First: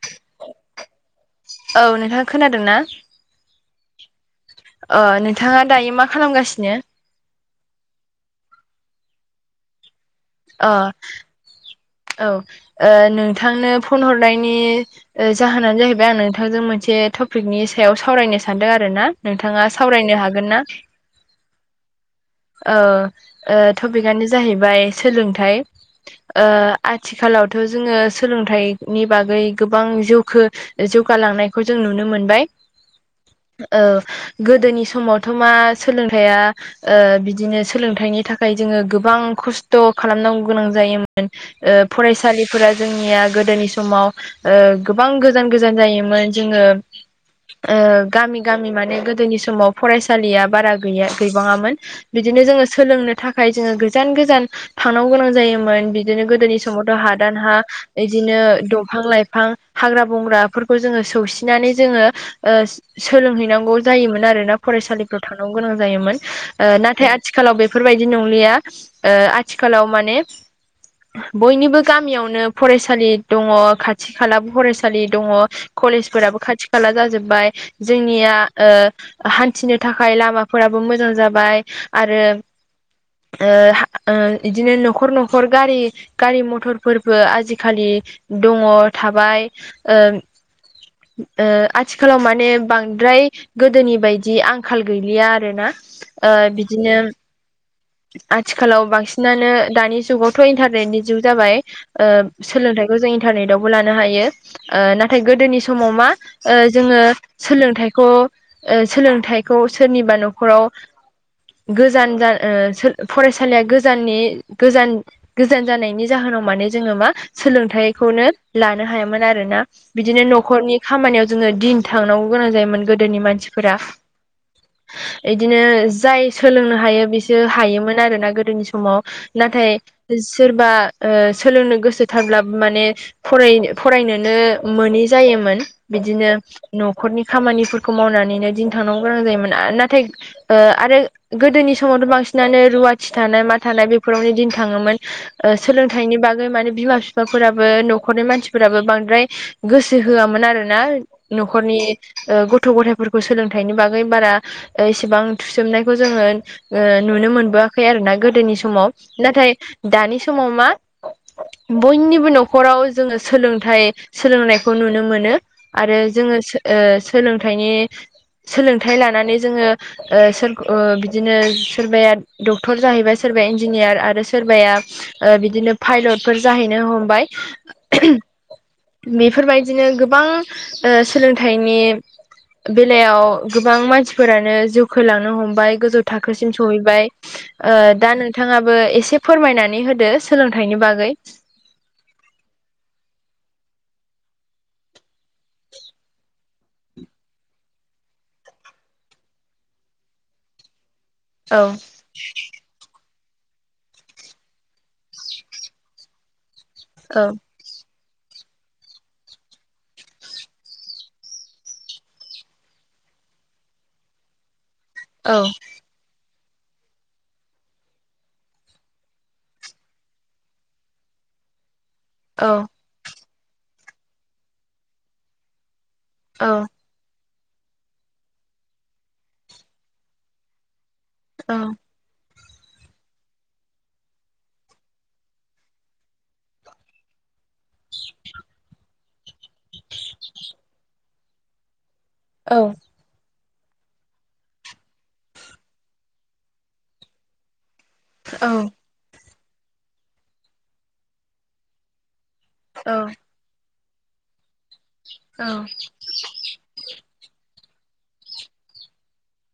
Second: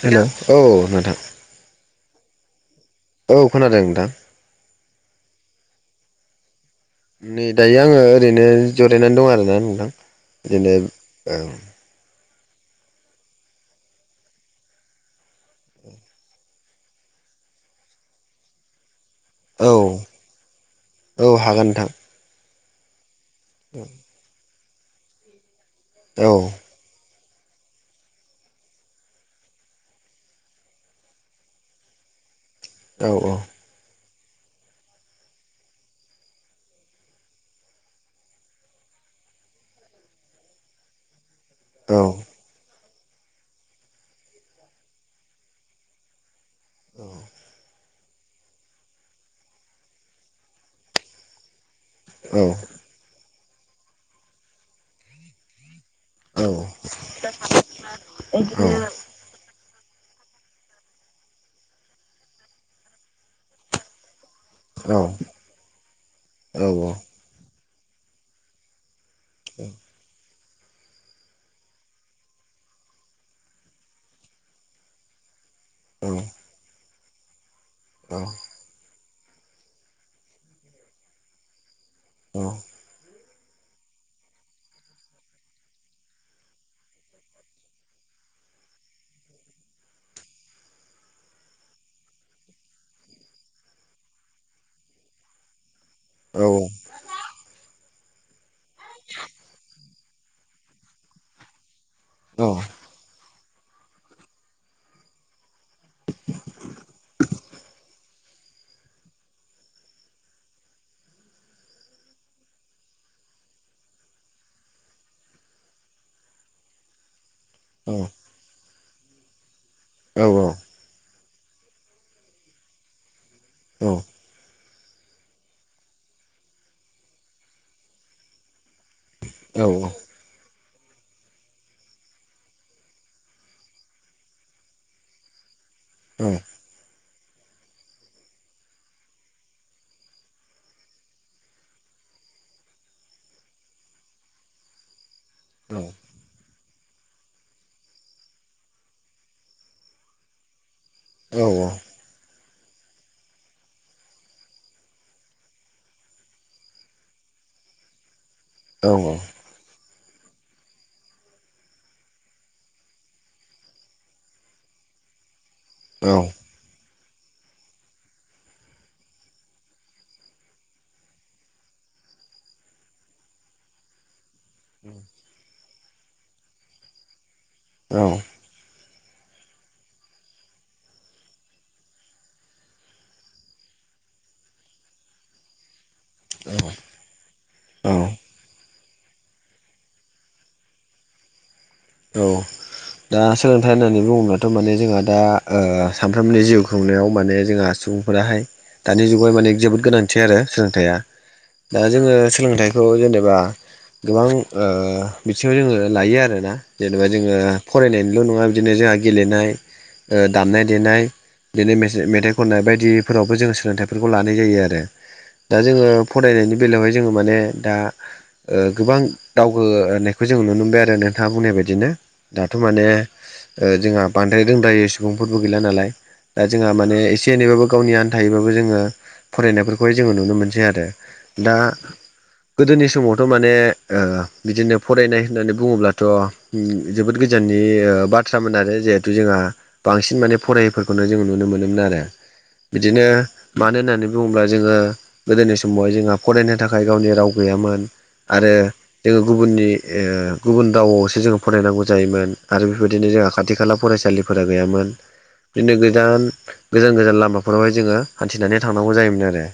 हेल' औ नोथां औ नोंथाङा खोनादों ना? औ खोनादों नोंथां अ नोंथाङा दायो मा खालामगासिनो? नै दायो आङो ओरैनो जरायनानै दं आरोना नोंथां अ बिदिनो ओ औ नोंथांनो फन हरनायनि जाहोनानो जाहैबाय आं नोंथांजों मोनसे टपिकनि सायाव सावरायनो सानदों आरो ना। नोंथाङा औ सावरायनो हागोन ना औ हागोन ओ ओ नोंथां टपिकआनो जाहैबाय सोलोंथाइ औ ओ आथिखालावथ' जोङो सोलोंथाइनि बागै गोबां जौखो ओजौगालांनायखौ जों नुनो मोनबाय। औ औ। ओ गोदोनि समावथ' मा सोलोंथाइया ओ बिदिनो सोलोंथाइनि थाखाय जोङो गोबां खस्थ' खालामनांगौ गोनां जायोमोन। ओ औ फरायसालिफोरा जोंनिया गोदोनि समाव ओ गोबां गोजान गोजान जायोमोन। जोङो ओ गामि गामि माने गोदोनि समाव फरायसालिया बारा गैया गैबाङामोन औ बिदिनो जोङो। सोलोंनो थाखाय जोङो गोजान गोजान थांनांगौ गोनां जायोमोन बिदिनो औ गोदोनि समावथ' हादान हा इदिनो दंफां लाइफां हाग्रा बंग्राफोरखौ जोङो सौसिनानै जोङो ओ सोलोंहैनांगौ जायोमोन आरोना फरायसालिफ्राव औ थांनांगौ गोनां जायोमोन ओ नाथाय आथिखालाव बेफोरबायदि नंलिया ओ आथि आथिखालाव माने बयनिबो गामियावनो फरायसालि दङ खाथि खालाबो फरायसालि दङ कलेजफोराबो खाथि खाला जाजोब्बाय जोंनिया ओ हान्थिनो थाखाय लामाफोराबो मोजां जाबाय आरो ओ ओ इदिनो न'खर न'खर गारि गारि मथरफोरबो आजिखालि दङ थाबाय ओ ओ आथिखालाव माने बांद्राय गोदोनि बायदि आंखाल गैलिया आरो ना ओ बिदिनो आथिखालाव बांसिनानो दानि जुगावथ' इन्टारनेटनि जुग जाबाय ओ सोलोंथाइखौ जों इन्टारनेटावबो लानो हायो। ओ नाथाय गोदोनि समाव मा ओ जोङो सोलोंथाइखौ। ओ सोलोंथाइखौ सोरनिबा न'खराव गोजान जा ओ सो फरायसालिया गोजाननि गोजान गोजान जानायनि जाहोनाव माने जोङो मा सोलोंथाइखौनो लानो हायामोन आरोना। बिदिनो न'खरनि खामानियाव जोङो दिन थांनांगौ गोनां जायोमोन गोदोनि मानसिफोरा इदिनो जाय सोलोंनो हायो बिसो हायोमोन आरोना गोदोनि समाव। नाथाय सोरबा ओ सोलोंनो गोसोथारब्लाबो माने फराय फरायनोनो मोनि जायोमोन बिदिनो न'खरनि खामानिफोरखौ मावनानैनो दिन थांनांगौ गोनां जायोमोन नाथाय ओ आरो गोदोनि समावथ' बांसिनानो रुवाथि थानाय मा थानाय बेफोरावनो दिन थाङोमोन। ओ सोलोंथाइनि बागै माने बिमा बि फाफोराबो न'खरनि मानसिफोराबो बांद्राय गोसो होआमोन आरो ना। न'खरनि ओ गथ' गथायफोरखौ सोलोंथाइनि बागै बारा ओ इसेबां थुसोमनायखौ जोङो ओ नुनो मोनबोआखै आरो ना गोदोनि सम समाव नाथाय दानि समाव मा बयनिबो न'खराव जोङो सोलोंथाइ सोलोंनायखौ नुनो मोनो। आरो जोङो सो ओ सोलोंथाइनि सोलोंथाइ लानानै जोङो ओ सोरग बिदिनो सोरबाया डक्टर जाहैबाय सोरबाया इन्जिनियार आरो सोरबा बाया ओ बिदिनो पायलतफोर जाहैनो हमबाय। औ बिफोरबायदिनो गोबां ओ सोलोंथाइनि बेलायाव गोबां मानसिफोरानो जौखोलांनो हमबाय गोजौ। थाखोसिम सहैबाय ओ दा नोंथाङाबो एसे फोरमायनानै होदो सोलोंथाइनि बागै। औ दा सोलोंथाइ होननानै बुङोब्लाथ' माने जोंहा दा ओ सानफ्रोमनि जिउ खुंनायाव माने जोंहा सुबुंफोराहाय दानि जुगाव माने जोबोद गोनांथि आरो सोलोंथाइया। औ दा जोङो सोलोंथाइ बेखौ जेनेबा गोबां बिथिङाव जोङो लायो आरोना जेनेबा औ जोङो फरायनायनिल' नङा बिदिनो जोंहा गेलेनाय ओ दामनाय देनाय बिदिनो मेथाइ खननाय बायदिफोरावबो जोङो सोलोंथाइफोरखौ लानाय जायो आरो। औ दा जोङो फरायनायनि बेलायावहाय जोङो माने दा गोबां दावगानायखौ जों नुनो मोनबाय आरो नोंथाङा बुंनाय बायदि। बिदिनो औ दाथ' माने जोंहा बांद्राय रोंद्रायै सुबुंफोरबो गैला नालाय। औ दा जोंहा माने एसे एनैबाबो गावनि आनथायै बाबो जोङो फरायनायफोरखौहाय जोङो नुनो मोनसै आरो। दा गोदोनि समावथ' माने ओ बिदिनो फरायनाय होननानै बुङोब्लाथ' जोबोद गोजाननि बाथ्रामोन आरो जिहेथु जोंहा बांसिन माने फरायैफोरखौनो जों नुनो मोनोमोन आरो। औ बिदिनो मानो होननानै बुङोब्ला जोङो गोदोनि समावहाय जोंहा फरायनो थाखाय गावनि राव गैयामोन। औ आरो जोङो गुबुननि ओ गुबुन रावआवसो जोङो फरायनांगौ जायोमोन। आरो औ बेफोरबायदिनो जोंहा खाथि खाला फरायसालिफोरा गैयामोन औ बिदिनो गोजान गोजान गोजान लामाफोरावहाय जोङो हान्थिनानै थांनांगौ जायोमोन आरो।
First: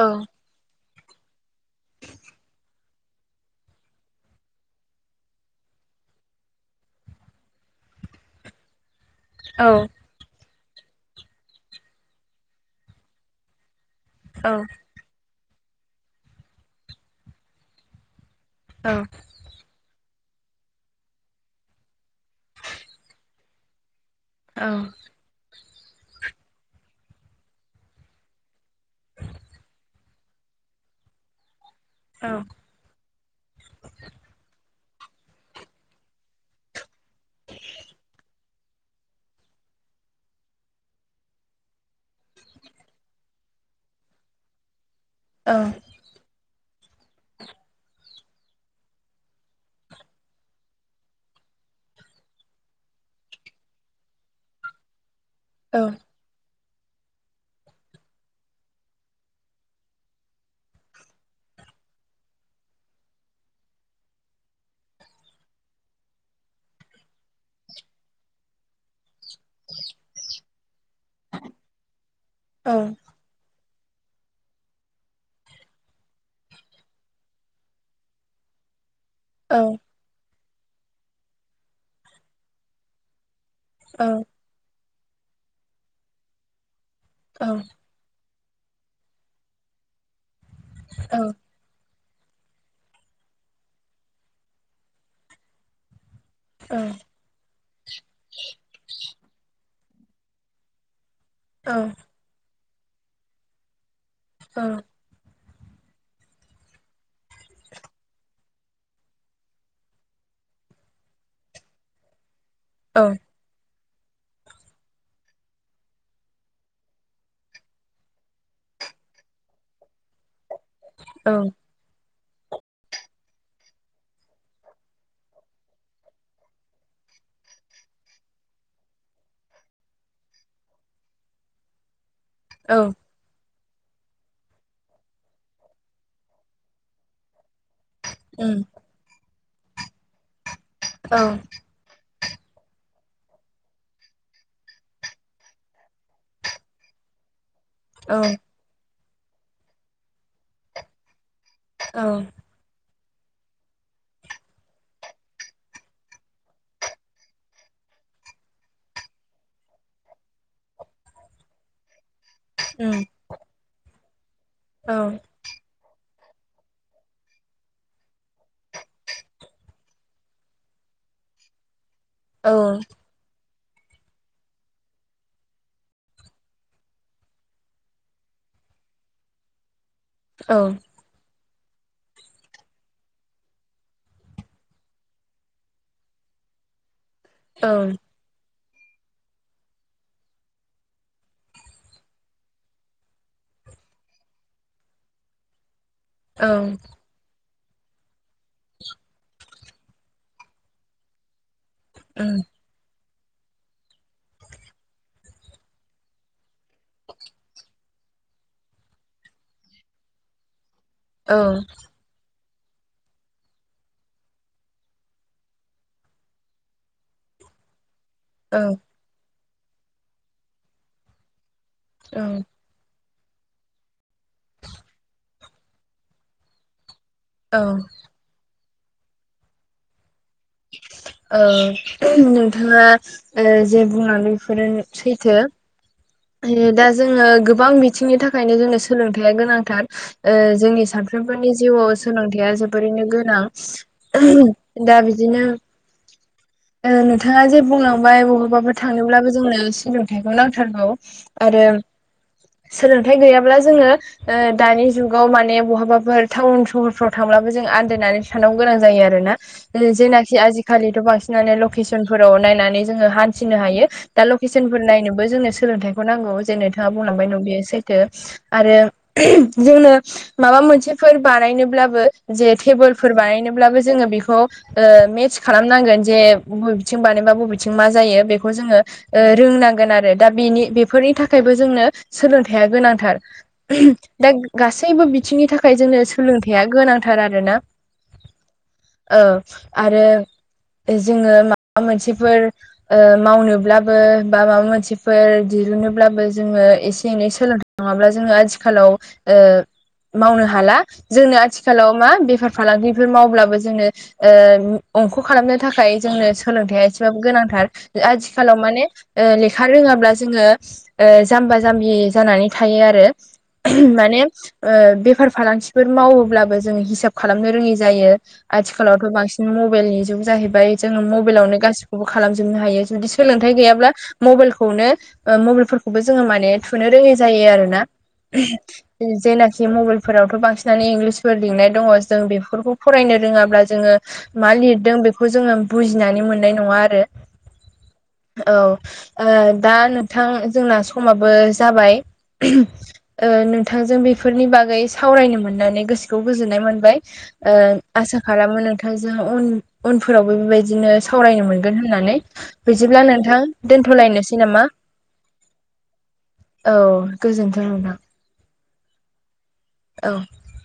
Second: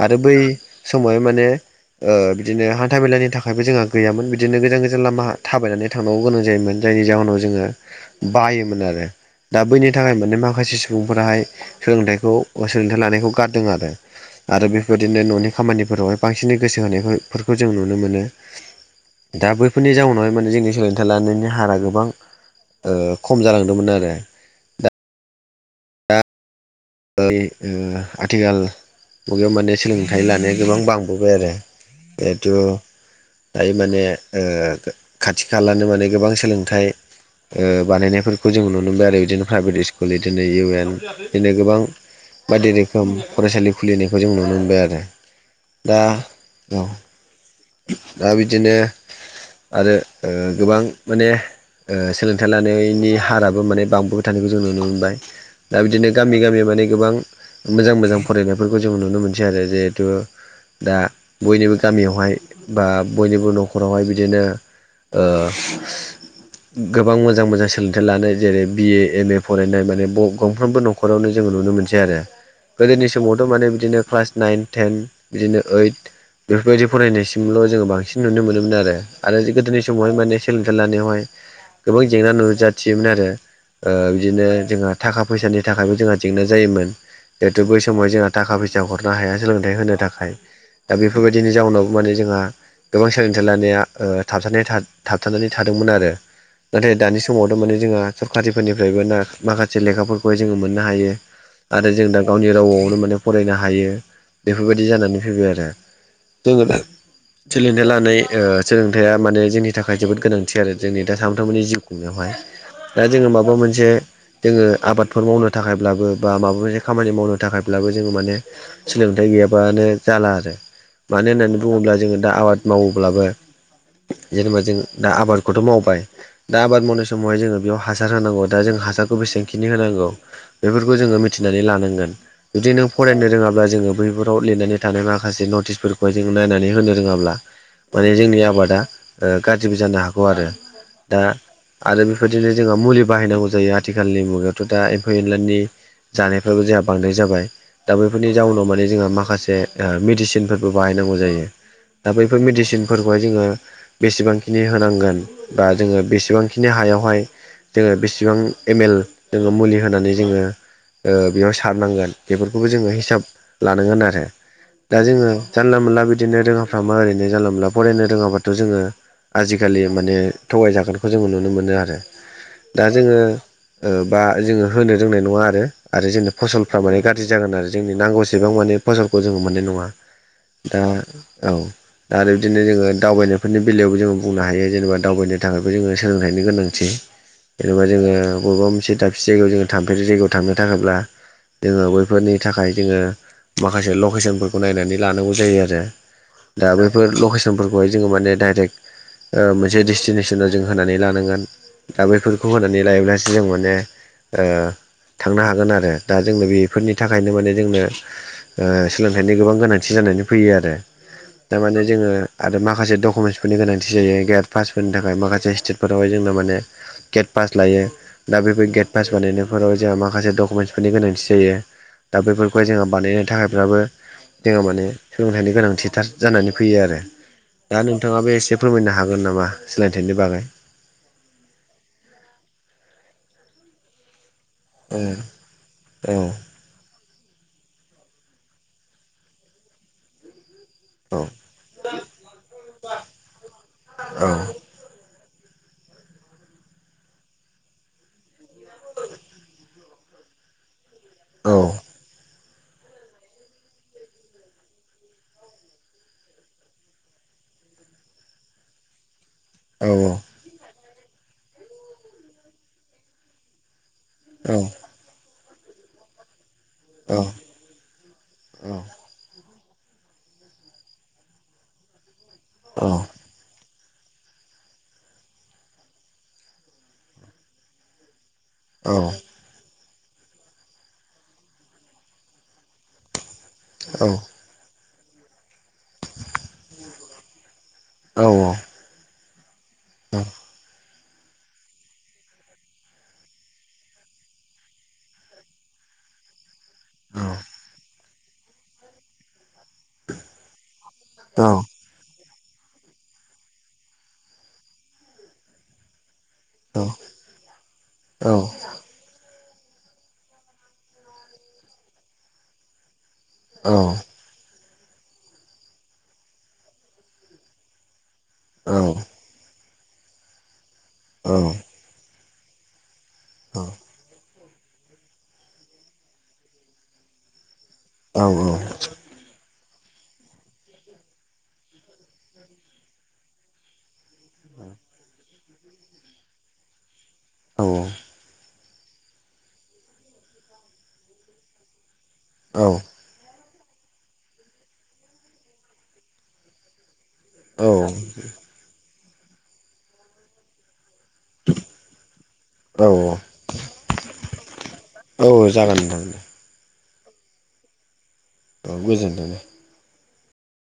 औ आरो बै समावहाय माने बिदिनो हान्था मेलानि थाखायबो जोंहा गैयामोन बिदिनो गोजान गोजान लामा थाबायनानै थांनांगौ गोनां जायोमोन जायनि जाहोनाव जोङो बायोमोन आरो दा बैनि थाखाय माने मा माखासे सुबुंफोराहाय सोलोंथाइखौ ओ सोलोंथाइ लानायखौ गारदों आरो औ आरो बे बेदिनो न'नि खामानिफोरावहाय बांसिन गोसो होनायफोरखौ जों नुनो मोनो। औ दा बैफोरनि जाउनावहाय माने जोंनि सोलोंथाइ लानायनि हारा गोबां ओ खम जालांदोंमोन आरो। औ ओय ओ आथिखाल मुगायाव माने सोलोंथाइ लानाया गोबां बांबोबाय आरो। औ जिहेथु दायो माने ओ खाथि खालानो माने गोबां सोलोंथाइ ओ बानायनायफोरखौ जों नुनो मोनबाय आरो बिदिनो प्राइभेट स्कुल बिदिनो इउ एन बिदिनो गोबां। बायदि रोखोम फरायसालि खुलिनायखौ जों नुनो मोनबाय आरो। औ दा औ [inaudible] दा बिदिनो आरो ओ गोबां माने सोलोंथाइ लानायनि हाराबो माने बांबोबाय थानायखौ जों नुनो मोनबाय दा औ बिदिनो गामि गामि माने गोबां मोजां मोजां फरायनायफोरखौ जों नुनो मोनसै आरो जिहेथु दा बयनिबो गामियावहाय बा बयनिबो न'खरावहाय बिदिनो ओ गोबां मोजां मोजां सोलोंथाइ लानाय जेरै बि ए एम ए फरायनाय माने गंफ्रोमबो न' न'खरावनो जोङो नुनो मोनसै आरो औ गोदोनि समावथ' माने बिदिनो क्लास नाइन टेन बिदिनो ओइद बेफोरबायदि फरायनाय सि मल' जोङो बांसिन नुनो मोनोमोन आरो औ गोदोनि समावहाय माने सोलोंथाइ लानायावहाय गोबां जेंना नुजाथियोमोन आरो ओ बिदिनो जोंहा थाखा फैसानि थाखायबो जोंहा जेंना जायोमोन जिहेतु बै समावहाय जोंहा थाखा फैसा हरनो हाया सोलोंथाइ होनो थाखाय दा बेफोरबायदिनि जाउनाव माने जोंहा गोबां सोलोंथाइ लानाया ओ थाबथा थाबथानानै थादोंमोन आरो नाथाय दानि समावथ' माने जोङो सरकारिफोरनिफ्रायबो माखासे लेखाफोरखौहाय जोङो मोननो हायो आरो जों दा गावनि रावआवनो माने फरायनो हायो बेफोरबायदि जानानै फैबाय आरो जोङो दा [unintelligible] लानाय ओ सोलोंथाइआ माने जोंनि थाखाय जोबोद गोनांथि आरो जोंनि दा सानफ्रामबोनि जिउ आवहाय दा जोङो माबा मोनसे जोङो आबादफोर मावनो थाखायब्लाबो बा माबा मोनसे खामानि मावनो थाखायब्लाबो जोङो माने सोलोंथाइ गैयाबानो जाला आरो मानो होननानै बुङोब्ला जोङो दा आबाद मावोब्लाबो जेनेबा जों दा आबादखौथ' मावबाय दा आबाद मावनाय समावहाय जोङो बेयाव हासार होनांगौ दा जों हासारखौ बेसांखिनि होनांगौ बेफोरखौ जोङो मिथिनानै लानांगोन। जुदि नों फरायनो रोङाब्ला जोङो बैफोराव लिरनानै थानाय माखासे नटिसफोरखौहाय जों नायनानै होनो रोङाब्ला माने जोंनि उम आबादा गाज्रिबो जानो हागौ आरो। औ दा आरो बेफोरबायदिनो जोंहा मुलि बाहायनांगौ जायो आथिखालनि मुगायावथ' दा एम्फौ एनलानि जानायफ्राबो जोंहा बांद्राय जाबाय दा औ बेफोरनि जाउनाव माने जोंहा माखासे ओ मेडिसिनफोरबो बाहायनांगौ जायो। दा उम बैफोर मेदिसिन फोरखौहाय जोङो बेसेबांखिनि होनांगोन बा जोङो बेसेबांखिनि हायावहाय जोङो बेसेबां एम एल जोङो मुलि होनानै जोङो ओ बेयाव सारनांगोन बेफोरखौबो जोङो हिसाब लानांगोन आरो औ दा जोङो जानला मोनला बिदिनो रोङा [unintelligible] ओरैनो जानला मानला फरायनो रोङाबाथ' जोङो आजिखालि माने थगायजागोनखौ जोङो नुनो मोनो आरो औ औ दा जोङो ओ बा जोङो होनो रोंनाय नङा आरो जोंनो फसलफ्रा माने गाज्रि जागोन आरो जोंनि नांगौसेबां माने फसलखौ जोङो मोननाय नङा औ दा औ आरो बिदिनो जोङो दावबायनायफोरनि बेलायावबो जोङो बुंनो हायो जेनेबा दावबायनो थाखायबो जोङो सोलोंथाइनि गोनांथि [inaudible] जेनेबा जोङो बबेबा मोनसे दाबसे जायगायाव जोङो थांफेरै जायगायाव थांनो थाखायब्ला जोङो बैफोरनि थाखाय जोङो माखासे लकेसनफोरखौ नायनानै लानांगौ जायो आरो। दा बैफोर लकेसनफोरखौहाय जोङो माने डाइरेक्ट मोनसे डेस्टिनेसनाव जों होनानै लानांगोन दा उम बेफोरखौ होनानै लायोब्लासो जों माने ओ थांनो हागोन आरो दा जोंनो बे फोरनि थाखायनो माने जोंनो सोलोंथाइनि गोबां गोनांथि जानानै फैयो आरो। दा औ माने जोङो आरो माखासे डकुमेन्टसफोरनि गोनांथि जायो गेट पासफोरनि थाखाय माखासे स्टेटफोरावहाय जोंना माने गेट पास लायो दा बेफोर गेट पास बानायनायफोराव जोंहा माखासे डकुमेन्टसफोरनि गोनांथि जायो औ दा बेफोर ओमफ्राय जोंहा बानायनो थाखायफ्राबो जोंहा माने सोलोंथाइनि गोनांथिथार जानानै फैयो आरो। औ दा नोंथाङाबो एसे फोरमायनो हागोन नामा सोलोंथाइनि बागै ओ नोंथाङा ओ जे बुंलांदों बेफोरो औ सैथो औ दा जोङो गोबां बिथिंनि थाखायनो जोंनो सोलोंथाइआ गोनांथार ओ जोंनि औ सानफ्रोमबोनि जिउआव सोलोंथाइआ जोबोरैनो गोनां दा बिदिनो ओ नोंथाङा जे बुंलांबाय बबेबाफोर थांनोब्लाबो जोंनो सोलोंथाइखौ नांथारगौ औ आरो सोलोंथाइ गैयाब्ला जोङो ओ दानि जुगाव माने बहाबाफोर टाउन सहरफ्राव थांब्लाबो जों आन्दायनानै थानांगौ गोनां जायो आरोना। ओ औ जेनाखि आजिखालिथ' बांसिनानो लकेसन फोराव नायनानै जोङो हान्थिनो हायो दा औ लकेसनफोर नायनोबो जोंनो सोलोंथाइखौ नांगौ जे नोंथाङा औ बुंलांबाय न' बेयो सैथो आरो जोंनो माबा मोनसेफोर बानायनोब्लाबो जे टेबोल फोर बानायनोब्लाबो जोङो बेखौ मेटस खालामनांगोन जे बबेथिं बानायबा बबेथिं मा जायो बेखौ जोङो औ रोंनांगोन आरो दा बेनि बेफोरनि थाखायबो जोंनो सोलोंथाइआ गोनांथार। दा गासैबो बिथिंनि थाखाय जोंनो सोलोंथाइआ गोनांथार आरोना। औ औ ओ आरो जोङो माबा मोनसेफोर ओ मावनोब्लाबो बा माबा मोनसेफोर दिरुनोब्लाबो जोङो एसे एनै सोलोंथाइ नाङाब्ला जोङो आथिखालाव ओ मावनो हाला जोंनो आथिखालाव मा बेफार फालांगिफोर मावब्लाबो जोंनो ओ अंख' खालामनो थाखाय जोंनो सोलोंथायाइा एसेबाब गोनांथार आथिखालाव माने ओ लेखा रोङाब्ला जोङो ओ जाम्बा जाम्बि जानानै थायो आरो माने ओ बेफार फालांगिफोर मावोब्लाबो जोङो हिसाब खालामनो रोङि जायो औ औ आथिखालावथ' बांसिन मबाइलनि जुग जाहैबाय जोङो औ मबाइलावनो गासिखौबो खालामजोबनो हायो जुदि सोलोंथाइ औ गैयाब्ला मबाइलखौनो मबाइलफोरखौबो जोङो माने थुनो रोङै जायो आरो ना। औ जे ना मबाइलफोरावथ' बांसिनानो इंलिसफोर लिंनाय दङ जों बेफोरखौ फरायनो रोङाब्ला जोङो मा लिरदों बेखौ जोङो बुजिनानै मोननाय नङा आरो औ औ औ ओ दा नोंथां जोंना समाबो जाबाय औ ओ नोंथांजों बेफोरनि बागै सावरायनो मोननानै गोसोखौ गोजोननाय मोनबाय। ओ आसा खालामो नोंथां जों उन उनफोरावबो बेबायदिनो सावरायनो मोनगोन होननानै औ बिदिब्ला नोंथां दोनथ'लायनोसै नामा? औ जागोन नोंथां। औ गोजोन्थों नोंथां। औ गोजोन्थों दे। औ।